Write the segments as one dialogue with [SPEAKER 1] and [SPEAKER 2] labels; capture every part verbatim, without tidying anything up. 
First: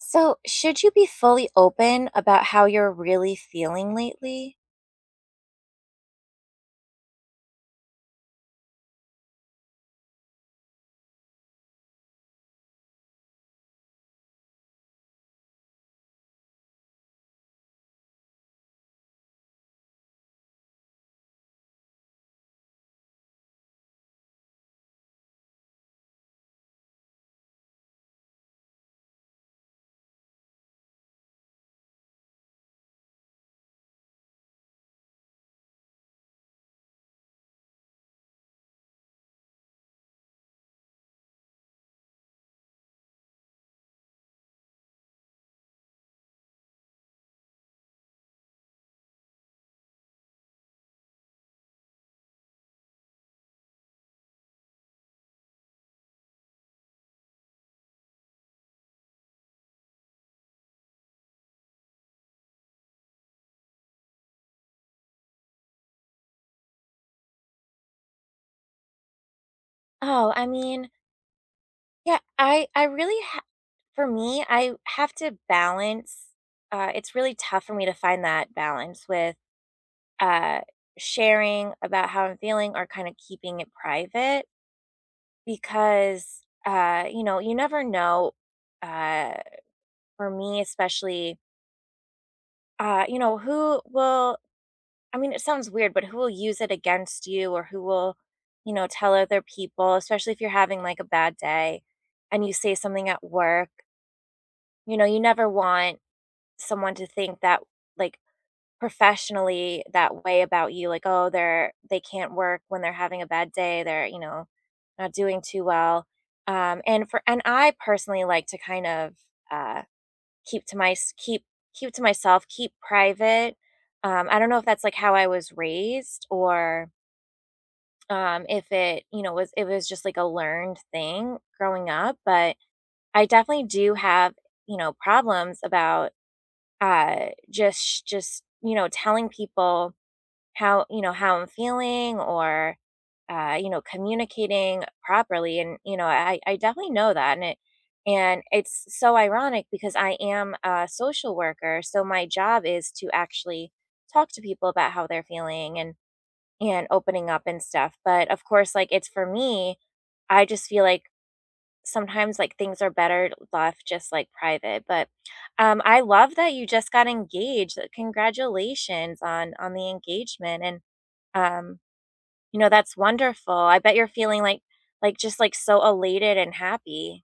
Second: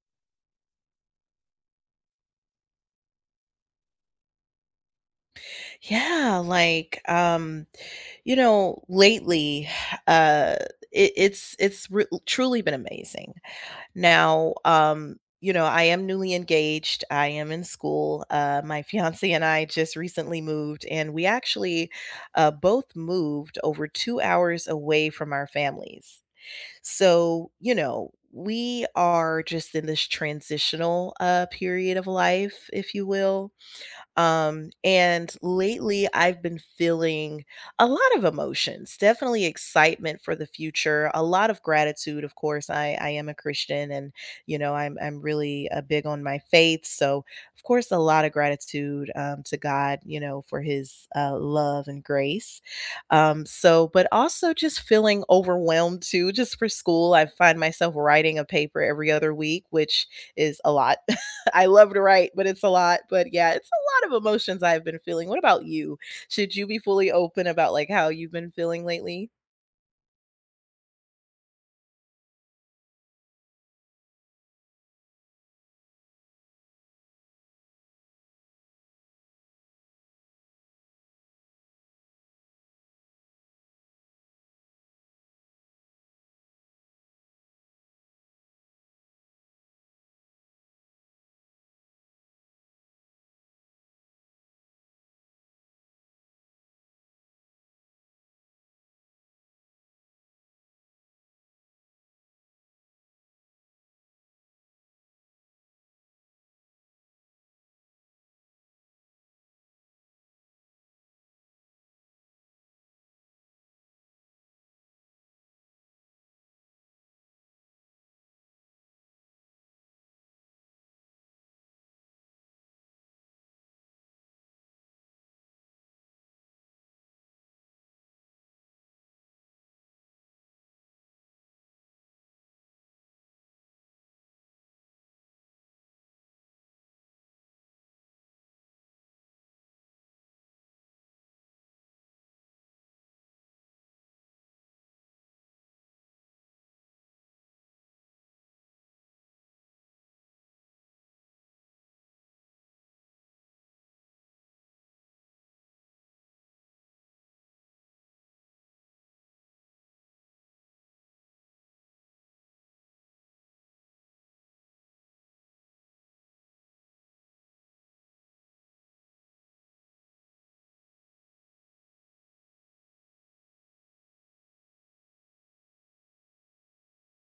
[SPEAKER 1] So, should you be fully open about how you're really feeling lately?
[SPEAKER 2] Yeah, like, um, you know, lately, uh, it, it's it's re- truly been amazing. Now, um, you know, I am newly engaged. I am in school. Uh, my fiance and I just recently moved, and we actually uh, both moved over two hours away from our families. So, you know, we are just in this transitional uh, period of life, if you will. Um, and lately, I've been feeling a lot of emotions, definitely excitement for the future, a lot of gratitude. Of course, I, I am a Christian, and, you know, I'm, I'm really uh, big on my faith. So, of course, a lot of gratitude um, to God, you know, for his uh, love and grace. Um, so, but also just feeling overwhelmed too, just for school. I find myself writing a paper every other week, which is a lot. I love to write, but it's a lot. But yeah, it's a lot of emotions I've been feeling. What about you? Should you be fully open about, like, how you've been feeling lately?
[SPEAKER 1] Oh, I mean, yeah, I I really ha- for me, I have to balance. Uh it's really tough for me to find that balance with uh sharing about how I'm feeling or kind of keeping it private, because uh you know, you never know, uh for me especially, uh you know, who will, I mean, it sounds weird, but who will use it against you, or who will, you know, tell other people, especially if you're having like a bad day and you say something at work. You know, you never want someone to think that, like, professionally that way about you, like, oh, they're, they can't work when they're having a bad day, they're, you know, not doing too well. Um, and for and I personally like to kind of uh keep to my keep keep to myself, keep private. Um, I don't know if that's, like, how I was raised, or, um, if it, you know, was, it was just, like, a learned thing growing up, but I definitely do have, you know, problems about, uh, just just, you know, telling people how, you know, how I'm feeling, or uh, you know, communicating properly. And you know, i i definitely know that. And it and it's so ironic, because I am a social worker, so my job is to actually talk to people about how they're feeling, and and opening up and stuff, but of course, like, it's, for me, I just feel like sometimes like things are better left just like private. But um I love that you just got engaged. Uh, congratulations on on the engagement. And um, you know, that's wonderful. I bet you're feeling like like just like so elated and happy.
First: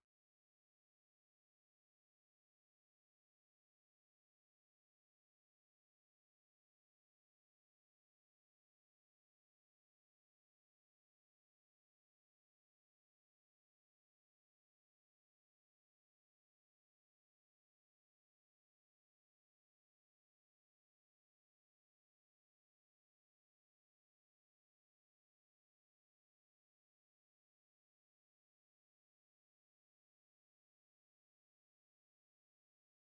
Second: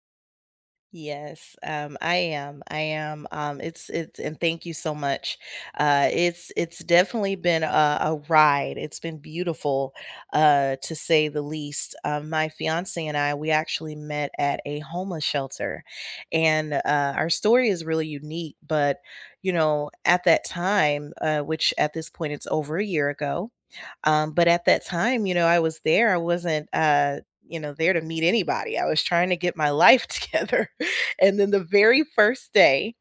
[SPEAKER 2] Yes, um, I am. I am. Um, it's it's And thank you so much. Uh, it's it's definitely been a, a ride. It's been beautiful, uh, to say the least. Um, my fiance and I, we actually met at a homeless shelter, and uh, our story is really unique. But you know, at that time, uh, which at this point it's over a year ago. Um, but at that time, you know, I was there. I wasn't, uh, you know, there to meet anybody. I was trying to get my life together. And then the very first day,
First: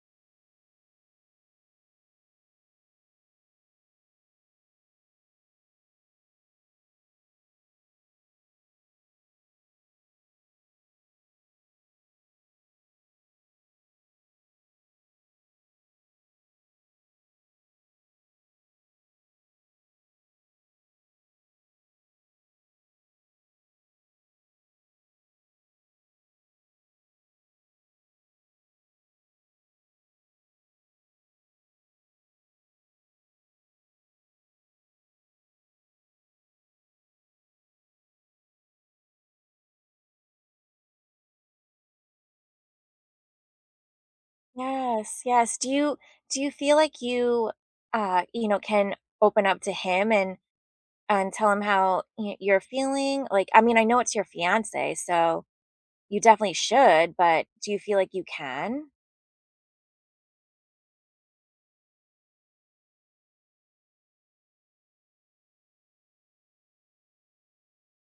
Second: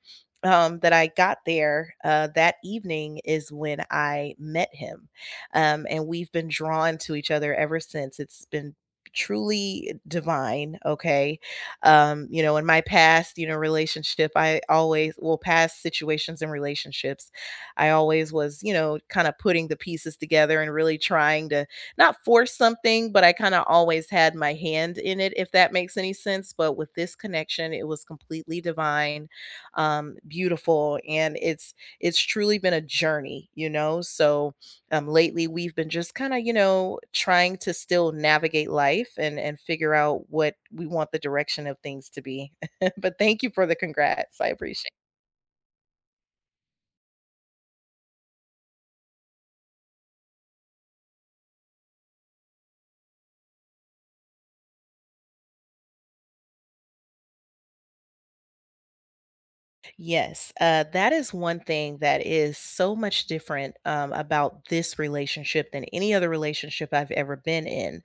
[SPEAKER 2] um, that I got there, uh, that evening is when I met him. Um, and we've been drawn to each other ever since. It's been truly divine. Okay. Um you know in my past, you know relationship, I always will — past situations and relationships, I always was, you know, kind of putting the pieces together and really trying to not force something, but I kind of always had my hand in it, if that makes any sense. But with this connection, it was completely divine, um, beautiful, and it's it's truly been a journey, you know. So, um, lately, we've been just kind of, you know, trying to still navigate life and and figure out what we want the direction of things to be. But thank you for the congrats. I appreciate.
[SPEAKER 1] Yes, yes. Do you do you feel like you, uh you know, can open up to him and and tell him how y- you're feeling? Like, I mean, I know it's your fiance, so you definitely should, but do you feel like you can?
[SPEAKER 2] Yes, uh, that is one thing that is so much different um, about this relationship than any other relationship I've ever been in.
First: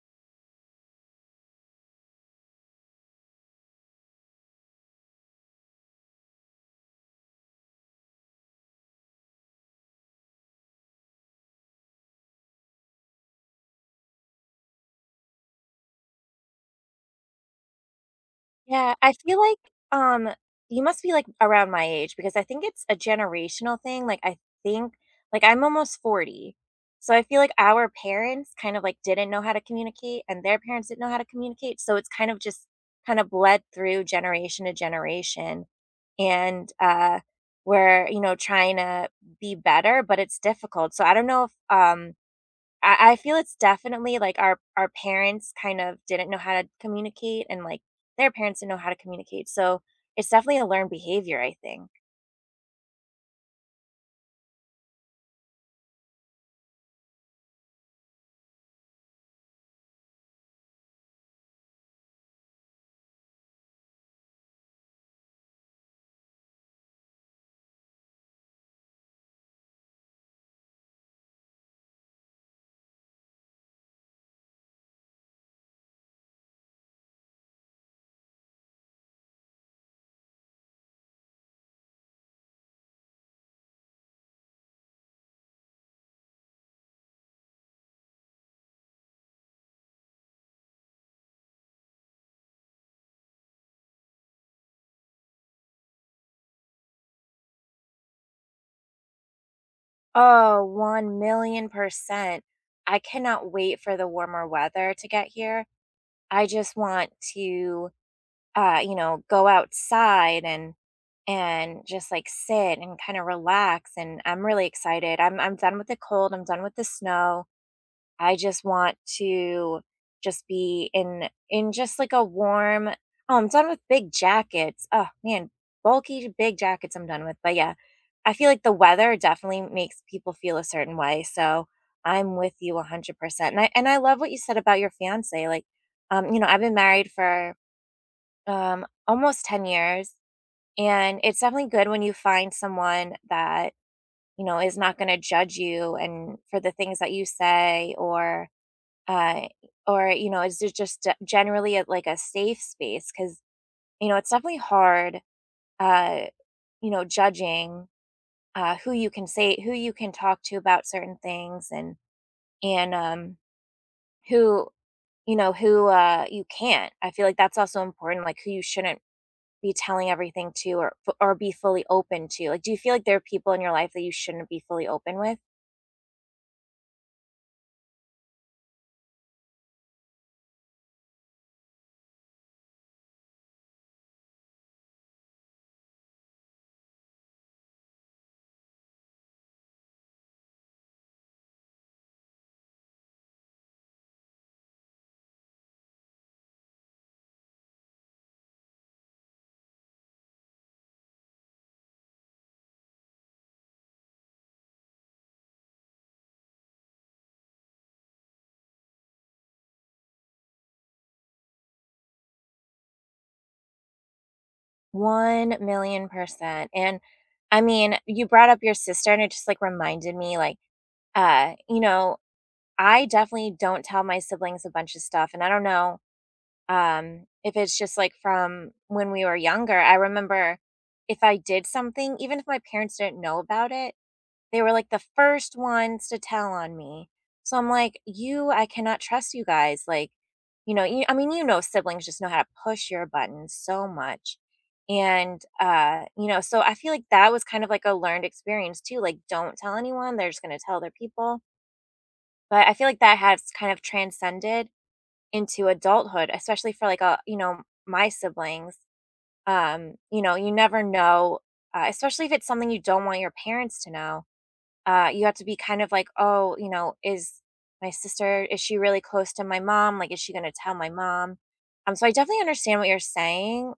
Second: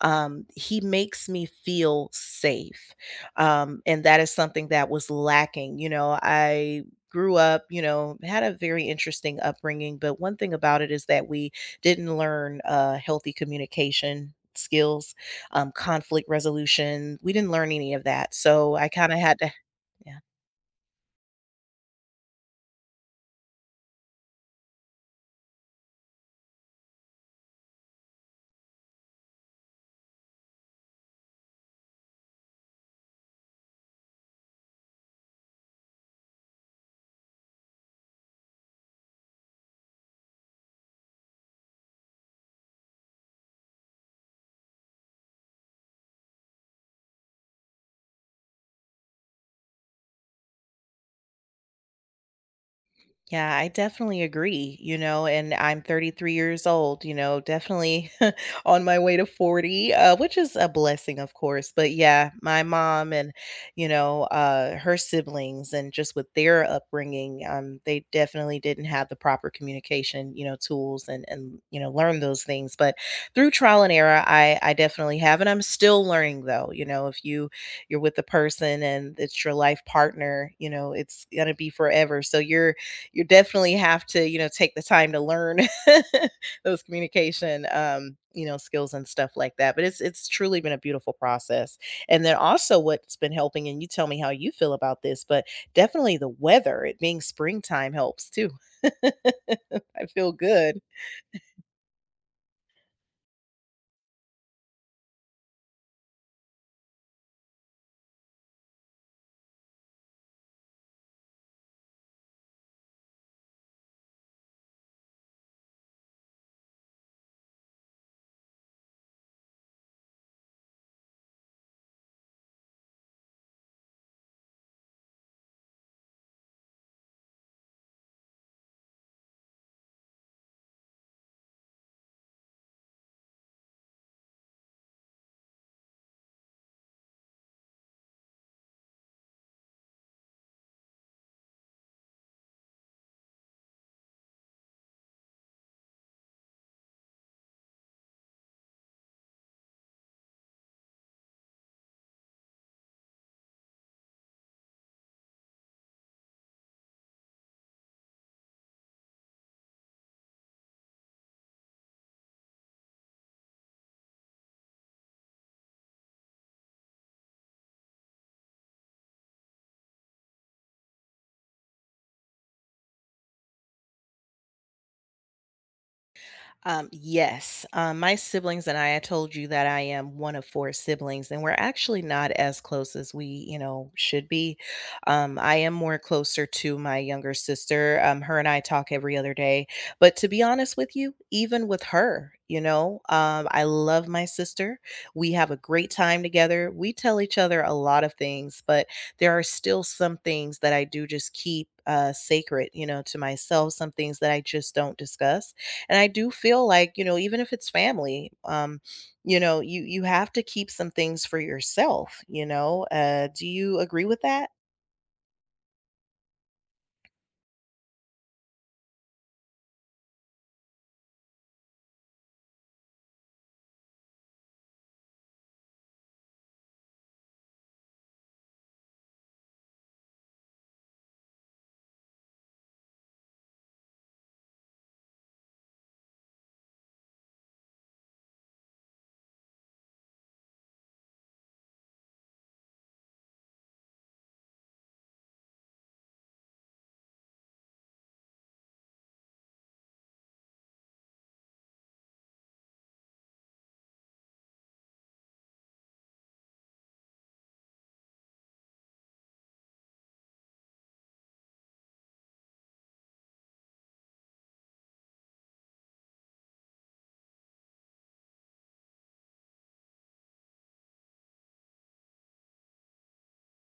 [SPEAKER 2] Um, he makes me feel safe. Um, and that is something that was lacking. You know, I grew up, you know, had a very interesting upbringing. But one thing about it is that we didn't learn uh, healthy communication skills, um, conflict resolution. We didn't learn any of that. So I
[SPEAKER 1] Yeah,
[SPEAKER 2] kind
[SPEAKER 1] I
[SPEAKER 2] of had
[SPEAKER 1] feel
[SPEAKER 2] to.
[SPEAKER 1] like, um, you must be, like, around my age, because I think it's a generational thing. Like, I think like, I'm almost forty, so I feel like our parents kind of, like, didn't know how to communicate, and their parents didn't know how to communicate, so it's kind of just kind of bled through generation to generation, and, uh, we're, you know, trying to be better, but it's difficult, so I don't know if, um I I feel it's definitely, like, our our parents kind of didn't know how to communicate, and, like, their parents didn't know how to communicate, so it's definitely a learned behavior, I think.
[SPEAKER 2] Yeah, I definitely agree, you know, and I'm thirty-three years old, you know, definitely. On my way to forty, uh, which is a blessing, of course. But yeah, my mom and, you know, uh, her siblings, and just with their upbringing, um, they definitely didn't have the proper communication, you know, tools, and, and, you know, learn those things. But through trial and error, I, I definitely have, and I'm still learning though. You know, if you, you're with a person and it's your life partner, you know, it's going to be forever. So you're, you definitely have to, you know, take the time to learn those communication, um, you know, skills and stuff like that. But it's it's truly been a beautiful process. And then also what's been helping, and you tell me how you feel about this, but definitely the weather, it being springtime, helps too. I feel
[SPEAKER 1] Oh,
[SPEAKER 2] good.
[SPEAKER 1] one million percent. I cannot wait for the warmer weather to get here. I just want to, uh, you know, go outside and and just, like, sit and kinda relax, and I'm really excited. I'm I'm done with the cold, I'm done with the snow. I just want to just be in in just like a warm. Oh, I'm done with big jackets. Oh man, bulky big jackets I'm done with. But yeah, I feel like the weather definitely makes people feel a certain way. So I'm with you one hundred percent. And I and I love what you said about your fiance. Like, um you know, I've been married for um almost ten years, and it's definitely good when you find someone that, you know, is not going to judge you and for the things that you say, or uh, or, you know, is it just a- generally a, like, a safe space? Because, you know, it's definitely hard, uh, you know, judging uh, who you can say, who you can talk to about certain things, and, and um, who, you know, who, uh, you can't. I feel like that's also important, like who you shouldn't be telling everything to, or, f- or be fully open to. Like, do you feel like there are people in your life that you shouldn't be fully open with?
[SPEAKER 2] Um, yes, um, my siblings and I, I told you that I am one of four siblings, and we're actually not as close as we, you know, should be. Um, I am more closer to my younger sister. Um, her and I talk every other day. But to be honest with you, even with her, you know, um, I love my sister. We have a great time together. We tell each other a lot of things, but there are still some things that I do just keep, uh, sacred, you know, to myself, some things that I just don't discuss. And I do feel like, you know, even if it's family, um, you know, you you have to keep some things for yourself, you know. Uh, do you agree with that?
[SPEAKER 1] One million percent. And I mean, you brought up your sister, and it just like reminded me like, Uh, you know, I definitely don't tell my siblings a bunch of stuff, and I don't know, um, if it's just, like, from when we were younger. I remember if I did something, even if my parents didn't know about it, they were, like, the first ones to tell on me. So I'm like, "You, I cannot trust you guys." Like, you know, you I mean, you know, siblings just know how to push your buttons so much. And, uh, you know, so I feel like that was kind of like a learned experience too, like, don't tell anyone, they're just gonna tell other people. But I feel like that has kind of transcended into adulthood, especially for, like, a you know, my siblings. Um, you know, you never know, uh, especially if it's something you don't want your parents to know. Uh, you have to be kind of like, "Oh, you know, is my sister is she really close to my mom? Like, is she gonna tell my mom?" Um, so I definitely understand what you're saying.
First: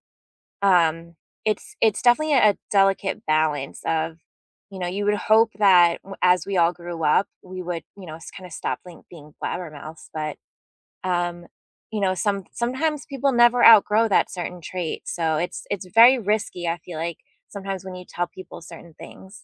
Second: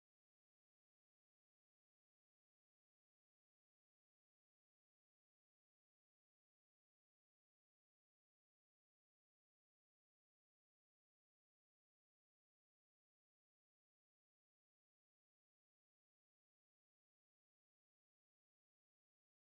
[SPEAKER 1] um, it's it's definitely a delicate balance of, you know, you would hope that w- as we all grew up, we would, you know, kind of stop like being blabbermouths. But um, you know, some sometimes people never outgrow that certain trait. So it's it's very risky, I feel like, sometimes when you tell people certain things.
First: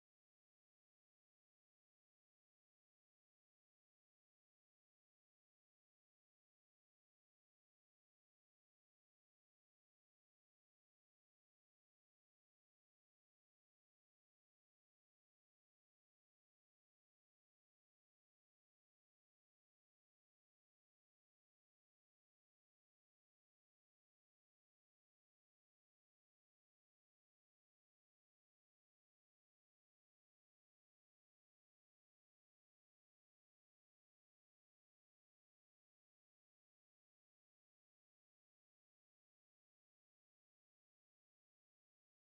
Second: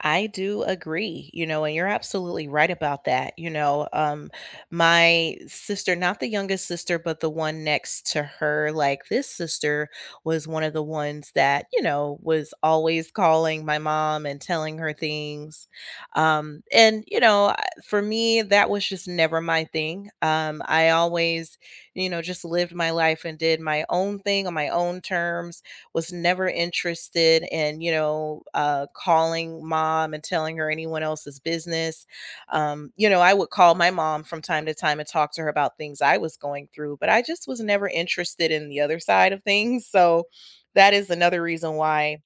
[SPEAKER 2] I do agree, you know, and you're absolutely right about that. You know, um, my sister, not the youngest sister, but the one next to her, like this sister, was one of the ones that, you know, was always calling my mom and telling her things. Um, and, you know, I- for me, that was just never my thing. Um, I always, you know, just lived my life and did my own thing on my own terms, was never interested in, you know, uh, calling mom and telling her anyone else's business. Um, you know, I would call my mom from time to time and talk to her about things I was going through, but I just was never interested in the other side of things. So that is another reason why,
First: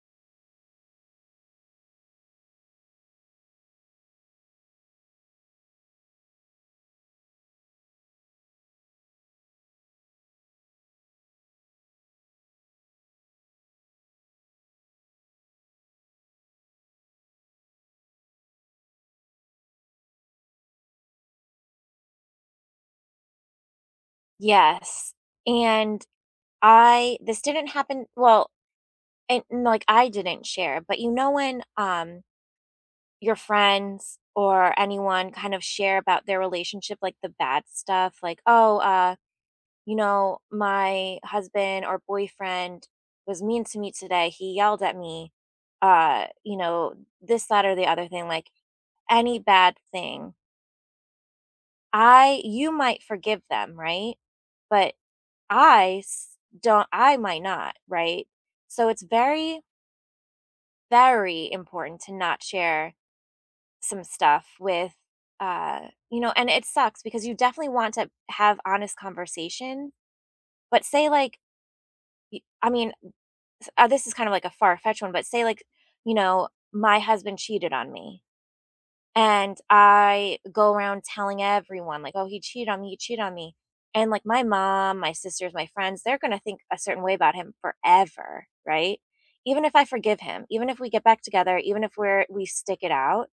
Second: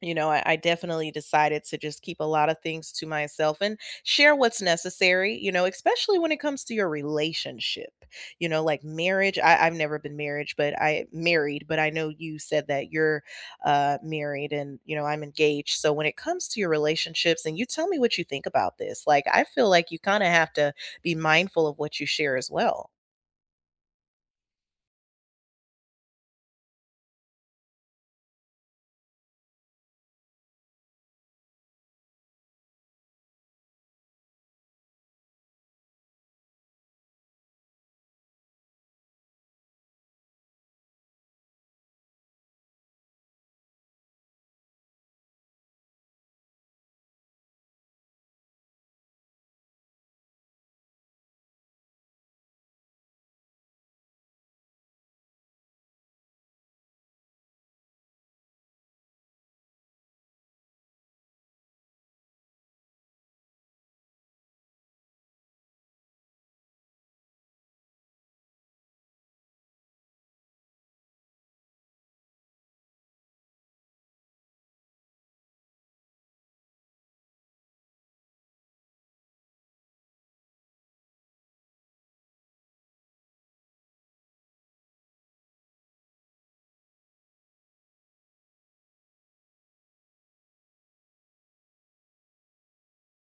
[SPEAKER 2] you know, I, I definitely decided to just keep a lot of things to myself and share what's necessary, you know, especially when it comes to your relationship, you know, like marriage. I, I've never been married, but I married, but I know you said that you're uh, married, and, you know, I'm engaged. So when it comes to your relationships, and you tell me what you think about this, like, I feel like you kind of have to be mindful of what you share as well.
[SPEAKER 1] Yes. And I this didn't happen well, and like I didn't share, but you know when um your friends or anyone kind of share about their relationship, like the bad stuff, like, oh, uh, you know, my husband or boyfriend was mean to me today. He yelled at me. Uh, you know, this, that, or the other thing, like any bad thing. I, you might forgive them, right? But I s- don't, I might not, right? So it's very, very important to not share some stuff with, uh you know. And it sucks, because you definitely want to have honest conversation, but say like, y- i mean s- uh, this is kind of like a far-fetched one, but say like, you know, my husband cheated on me, and I go around telling everyone, like, oh, he cheated on me, he cheated on me, and like, my mom, my sisters, my friends, they're going to think a certain way about him forever, right? Even if I forgive him, even if we get back together, even if we're we stick it out,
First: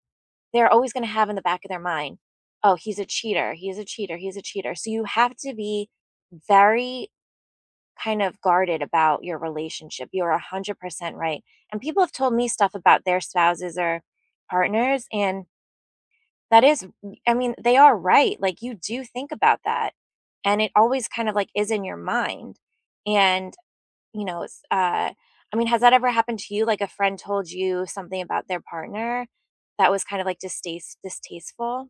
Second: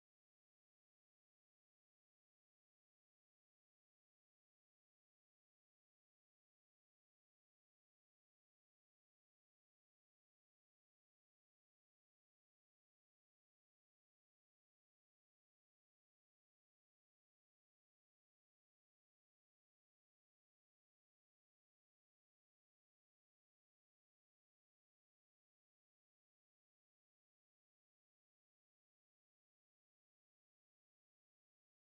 [SPEAKER 1] they're always gonna have in the back of their mind, "Oh, he's a cheater, he's a cheater, he's a cheater." So you have to be very kind of guarded about your relationship. You're one hundred percent right, and people have told me stuff about their spouses or partners, and that is I mean, they are right, like, you do think about that, and it always kind of, like, is in your mind, and, you know, it's, uh I mean, has that ever happened to you, like, a friend told you something about their partner that was kind of, like, distas distasteful?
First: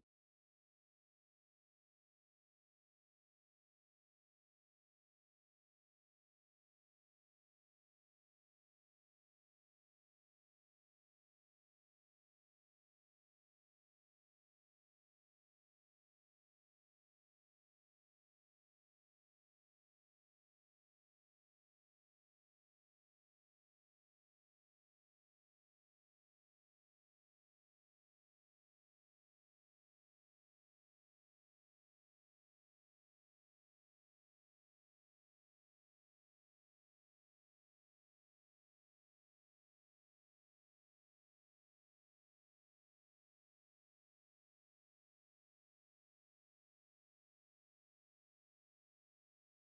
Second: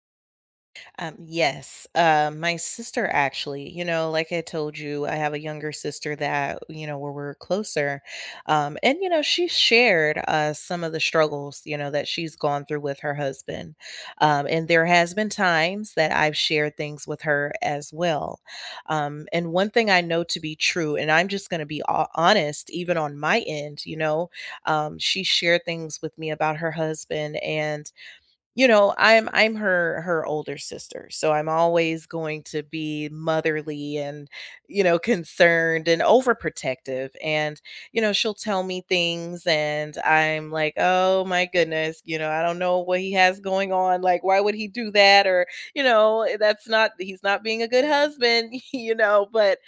[SPEAKER 2] Um, yes, uh, my sister actually, you know, like I told you, I have a younger sister that, you know, where we're closer. Um, and, you know, she shared uh, some of the struggles, you know, that she's gone through with her husband. Um, and there has been times that I've shared things with her as well. Um, and one thing I know to be true, and I'm just going to be ho- honest, even on my end, you know, um, she shared things with me about her husband. And you know, I'm I'm her her older sister, so I'm always going to be motherly, and, you know, concerned and overprotective, and, you know, she'll tell me things. And I'm like, "Oh my goodness, you know, I don't know what he has going on. Like, why would he do that?" Or, you know, eh, that's not he's not being a good husband, you know, but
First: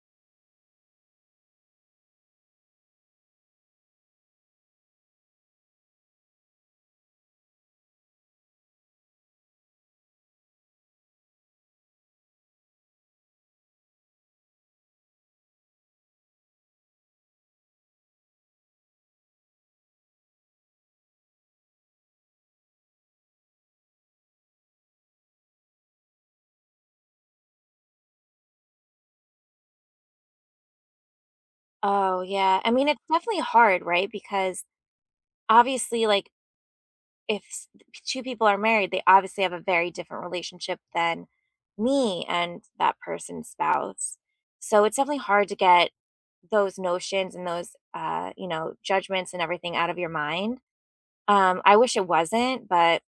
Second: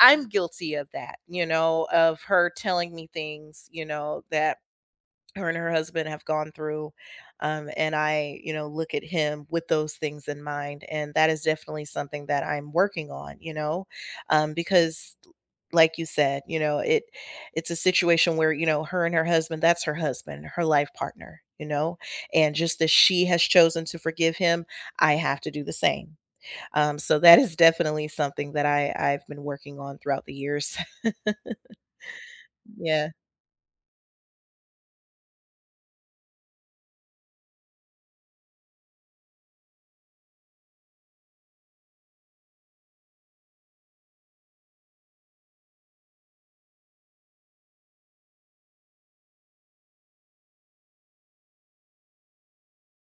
[SPEAKER 2] I- am guilty of that, you know, of her telling me things, you know, that her and her husband have gone through. Um, and I, you know look at him with those things in mind, and that is definitely something that I'm working on you know um, because like you said, you know, it it's a situation where, you know, her and her husband — that's her husband, her life partner, you know. And just as she has chosen to forgive him, I have to do the same. Um, so that is definitely something that i i've been working on throughout the years.
[SPEAKER 1] Oh, yeah. I mean, it's
[SPEAKER 2] Yeah,
[SPEAKER 1] definitely hard, right? Because obviously, like, if s- two people are married, they obviously have a very different relationship than me and that person's spouse. So it's definitely hard to get those notions and those, uh, you know, judgments and everything out of your mind. Um, I wish it wasn't, but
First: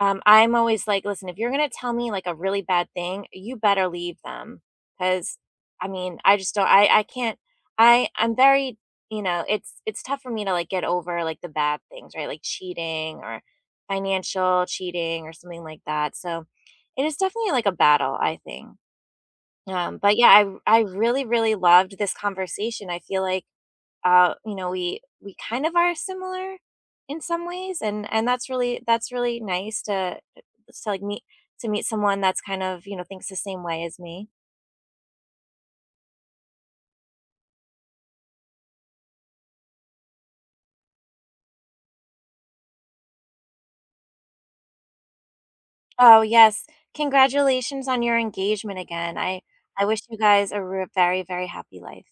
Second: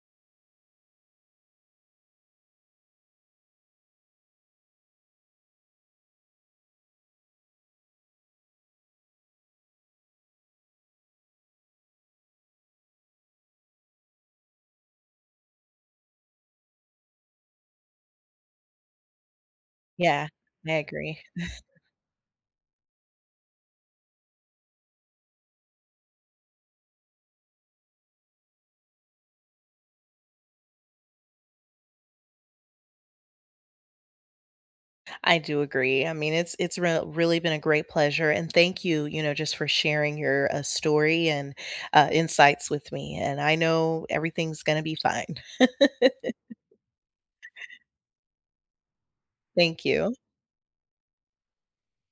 [SPEAKER 1] um, I'm always like, "Listen, if you're gonna tell me, like, a really bad thing, you better leave them, because, I mean, I just don't, I I can't, I I'm very, you know, it's it's tough for me to, like, get over, like, the bad things, right? Like cheating or financial cheating or something like that, so it is definitely, like, a battle, I think. Um, but
[SPEAKER 2] yeah.
[SPEAKER 1] yeah,
[SPEAKER 2] I
[SPEAKER 1] I I
[SPEAKER 2] agree.
[SPEAKER 1] really, really loved this conversation. I feel like, uh, you know, we we kind of are similar in some ways, and and that's really that's really nice to to like meet to meet someone that's kind of, you know, thinks the same way as me.
[SPEAKER 2] I do agree. I mean, it's it's re- really been a great pleasure, and thank you, you know, just for sharing your uh, story and uh, insights with me. And I know everything's going to be fine.
[SPEAKER 1] Oh yes, congratulations on your engagement again. I
[SPEAKER 2] Thank
[SPEAKER 1] I wish
[SPEAKER 2] you.
[SPEAKER 1] you guys a re- very, very happy life.